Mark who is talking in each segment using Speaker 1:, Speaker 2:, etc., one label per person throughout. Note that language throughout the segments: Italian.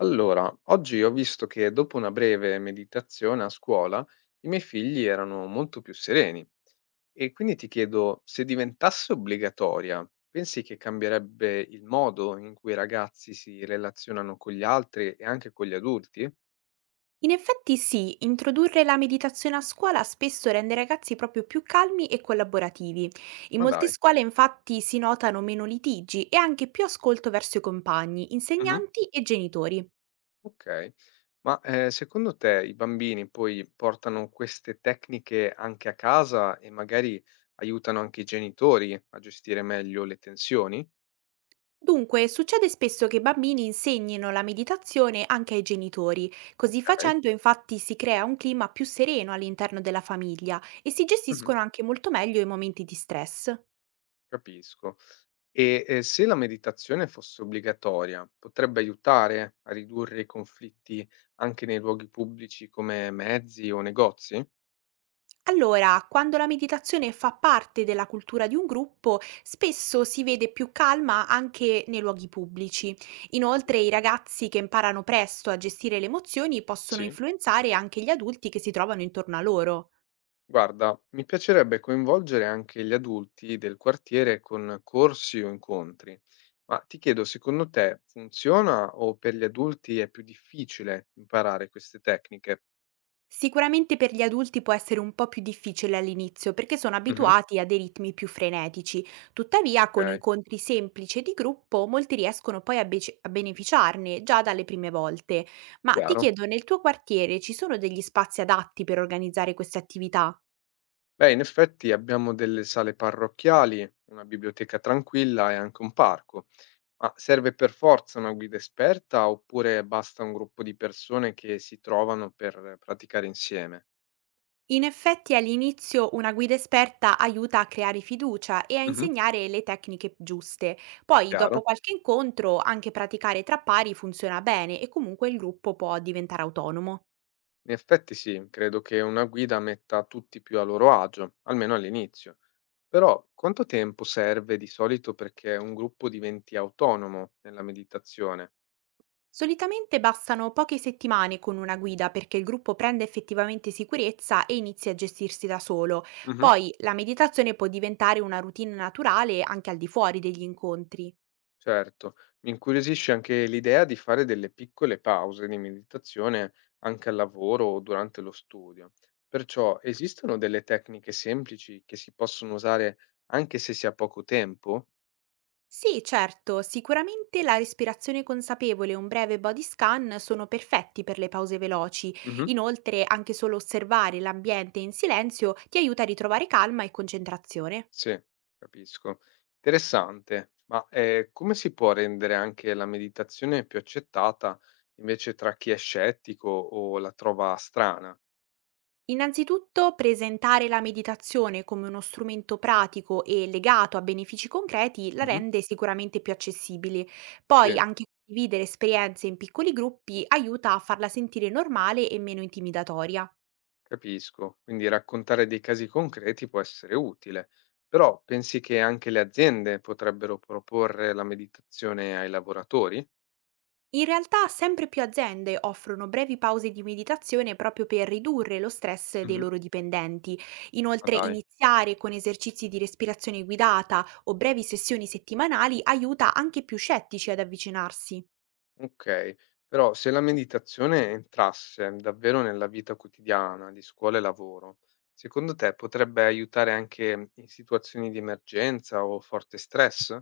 Speaker 1: Allora, oggi ho visto che dopo una breve meditazione a scuola i miei figli erano molto più sereni e quindi ti chiedo se diventasse obbligatoria, pensi che cambierebbe il modo in cui i ragazzi si relazionano con gli altri e anche con gli adulti?
Speaker 2: In effetti sì, introdurre la meditazione a scuola spesso rende i ragazzi proprio più calmi e collaborativi. In
Speaker 1: Ma
Speaker 2: molte
Speaker 1: dai.
Speaker 2: scuole infatti si notano meno litigi e anche più ascolto verso i compagni,
Speaker 1: Mhm.
Speaker 2: insegnanti e genitori.
Speaker 1: Ok, ma secondo te i bambini poi portano queste tecniche anche a casa e magari aiutano anche i genitori a gestire meglio le tensioni?
Speaker 2: Dunque, succede spesso che i bambini insegnino la meditazione anche ai genitori. Così
Speaker 1: Ok.
Speaker 2: facendo infatti si crea un clima più sereno all'interno della famiglia e si gestiscono anche molto meglio i momenti di stress.
Speaker 1: Capisco. Se la meditazione fosse obbligatoria, potrebbe aiutare a ridurre i conflitti anche nei luoghi pubblici come mezzi o negozi?
Speaker 2: Allora, quando la meditazione fa parte della cultura di un gruppo, spesso si vede più calma anche nei luoghi pubblici.
Speaker 1: Mhm.
Speaker 2: Inoltre, i ragazzi che imparano presto a gestire le emozioni possono
Speaker 1: Sì.
Speaker 2: influenzare anche gli adulti che si trovano intorno a loro.
Speaker 1: Guarda, mi piacerebbe coinvolgere anche gli adulti del quartiere con corsi o incontri, ma ti chiedo, secondo te funziona o per gli adulti è più difficile imparare queste tecniche?
Speaker 2: Sicuramente per gli adulti può essere un po' più difficile all'inizio perché sono
Speaker 1: Mhm.
Speaker 2: abituati a dei ritmi più frenetici, tuttavia con
Speaker 1: Ok,
Speaker 2: incontri semplici e di gruppo molti riescono poi a beneficiarne già dalle prime volte. Ma ti
Speaker 1: chiaro.
Speaker 2: chiedo, nel tuo quartiere ci sono degli spazi adatti per organizzare queste attività?
Speaker 1: Beh, in effetti abbiamo delle sale parrocchiali, una biblioteca tranquilla e anche un parco, ma serve per forza una guida esperta oppure basta un gruppo di persone che si trovano per praticare insieme?
Speaker 2: In effetti all'inizio una guida esperta aiuta a creare fiducia e a
Speaker 1: Mhm.
Speaker 2: insegnare le tecniche giuste. Poi, dopo
Speaker 1: Chiaro?
Speaker 2: qualche incontro, anche praticare tra pari funziona bene e comunque il gruppo può diventare autonomo.
Speaker 1: In effetti sì, credo che una guida metta tutti più a loro agio, almeno all'inizio. Però quanto tempo serve di solito perché un gruppo diventi autonomo nella meditazione?
Speaker 2: Solitamente bastano poche settimane con una guida perché il gruppo prende effettivamente sicurezza e inizia a gestirsi da solo.
Speaker 1: Mhm.
Speaker 2: Poi la meditazione può diventare una routine naturale anche al di fuori degli incontri.
Speaker 1: Certo, mi incuriosisce anche l'idea di fare delle piccole pause di meditazione anche al lavoro o durante lo studio. Perciò esistono delle tecniche semplici che si possono usare anche se si ha poco tempo?
Speaker 2: Sì, certo, sicuramente la respirazione consapevole e un breve body scan sono perfetti per le pause veloci.
Speaker 1: Mhm.
Speaker 2: Inoltre, anche solo osservare l'ambiente in silenzio ti aiuta a ritrovare calma e concentrazione.
Speaker 1: Sì, capisco. Interessante, ma come si può rendere anche la meditazione più accettata invece tra chi è scettico o la trova strana?
Speaker 2: Innanzitutto presentare la meditazione come uno strumento pratico e legato a benefici concreti la
Speaker 1: Mhm.
Speaker 2: rende sicuramente più accessibile.
Speaker 1: Sì.
Speaker 2: Poi anche condividere esperienze in piccoli gruppi aiuta a farla sentire normale e meno intimidatoria.
Speaker 1: Capisco, quindi raccontare dei casi concreti può essere utile, però pensi che anche le aziende potrebbero proporre la meditazione ai lavoratori?
Speaker 2: In realtà sempre più aziende offrono brevi pause di meditazione proprio per ridurre lo stress dei
Speaker 1: Mhm.
Speaker 2: loro dipendenti.
Speaker 1: Ma
Speaker 2: Inoltre
Speaker 1: dai,
Speaker 2: iniziare con esercizi di respirazione guidata o brevi sessioni settimanali aiuta anche i più scettici ad avvicinarsi.
Speaker 1: ok, però se la meditazione entrasse davvero nella vita quotidiana di scuola e lavoro, secondo te potrebbe aiutare anche in situazioni di emergenza o forte stress?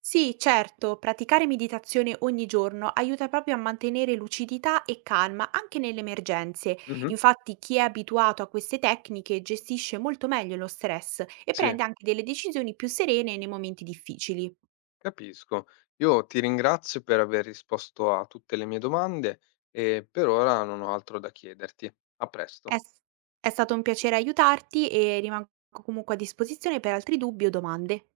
Speaker 2: Sì, certo, praticare meditazione ogni giorno aiuta proprio a mantenere lucidità e calma anche nelle emergenze.
Speaker 1: Mhm.
Speaker 2: Infatti, chi è abituato a queste tecniche gestisce molto meglio lo stress e
Speaker 1: Sì.
Speaker 2: prende anche delle decisioni più serene nei momenti difficili.
Speaker 1: Capisco. Io ti ringrazio per aver risposto a tutte le mie domande e per ora non ho altro da chiederti. A presto.
Speaker 2: È, è stato un piacere aiutarti e rimango comunque a disposizione per altri dubbi o domande.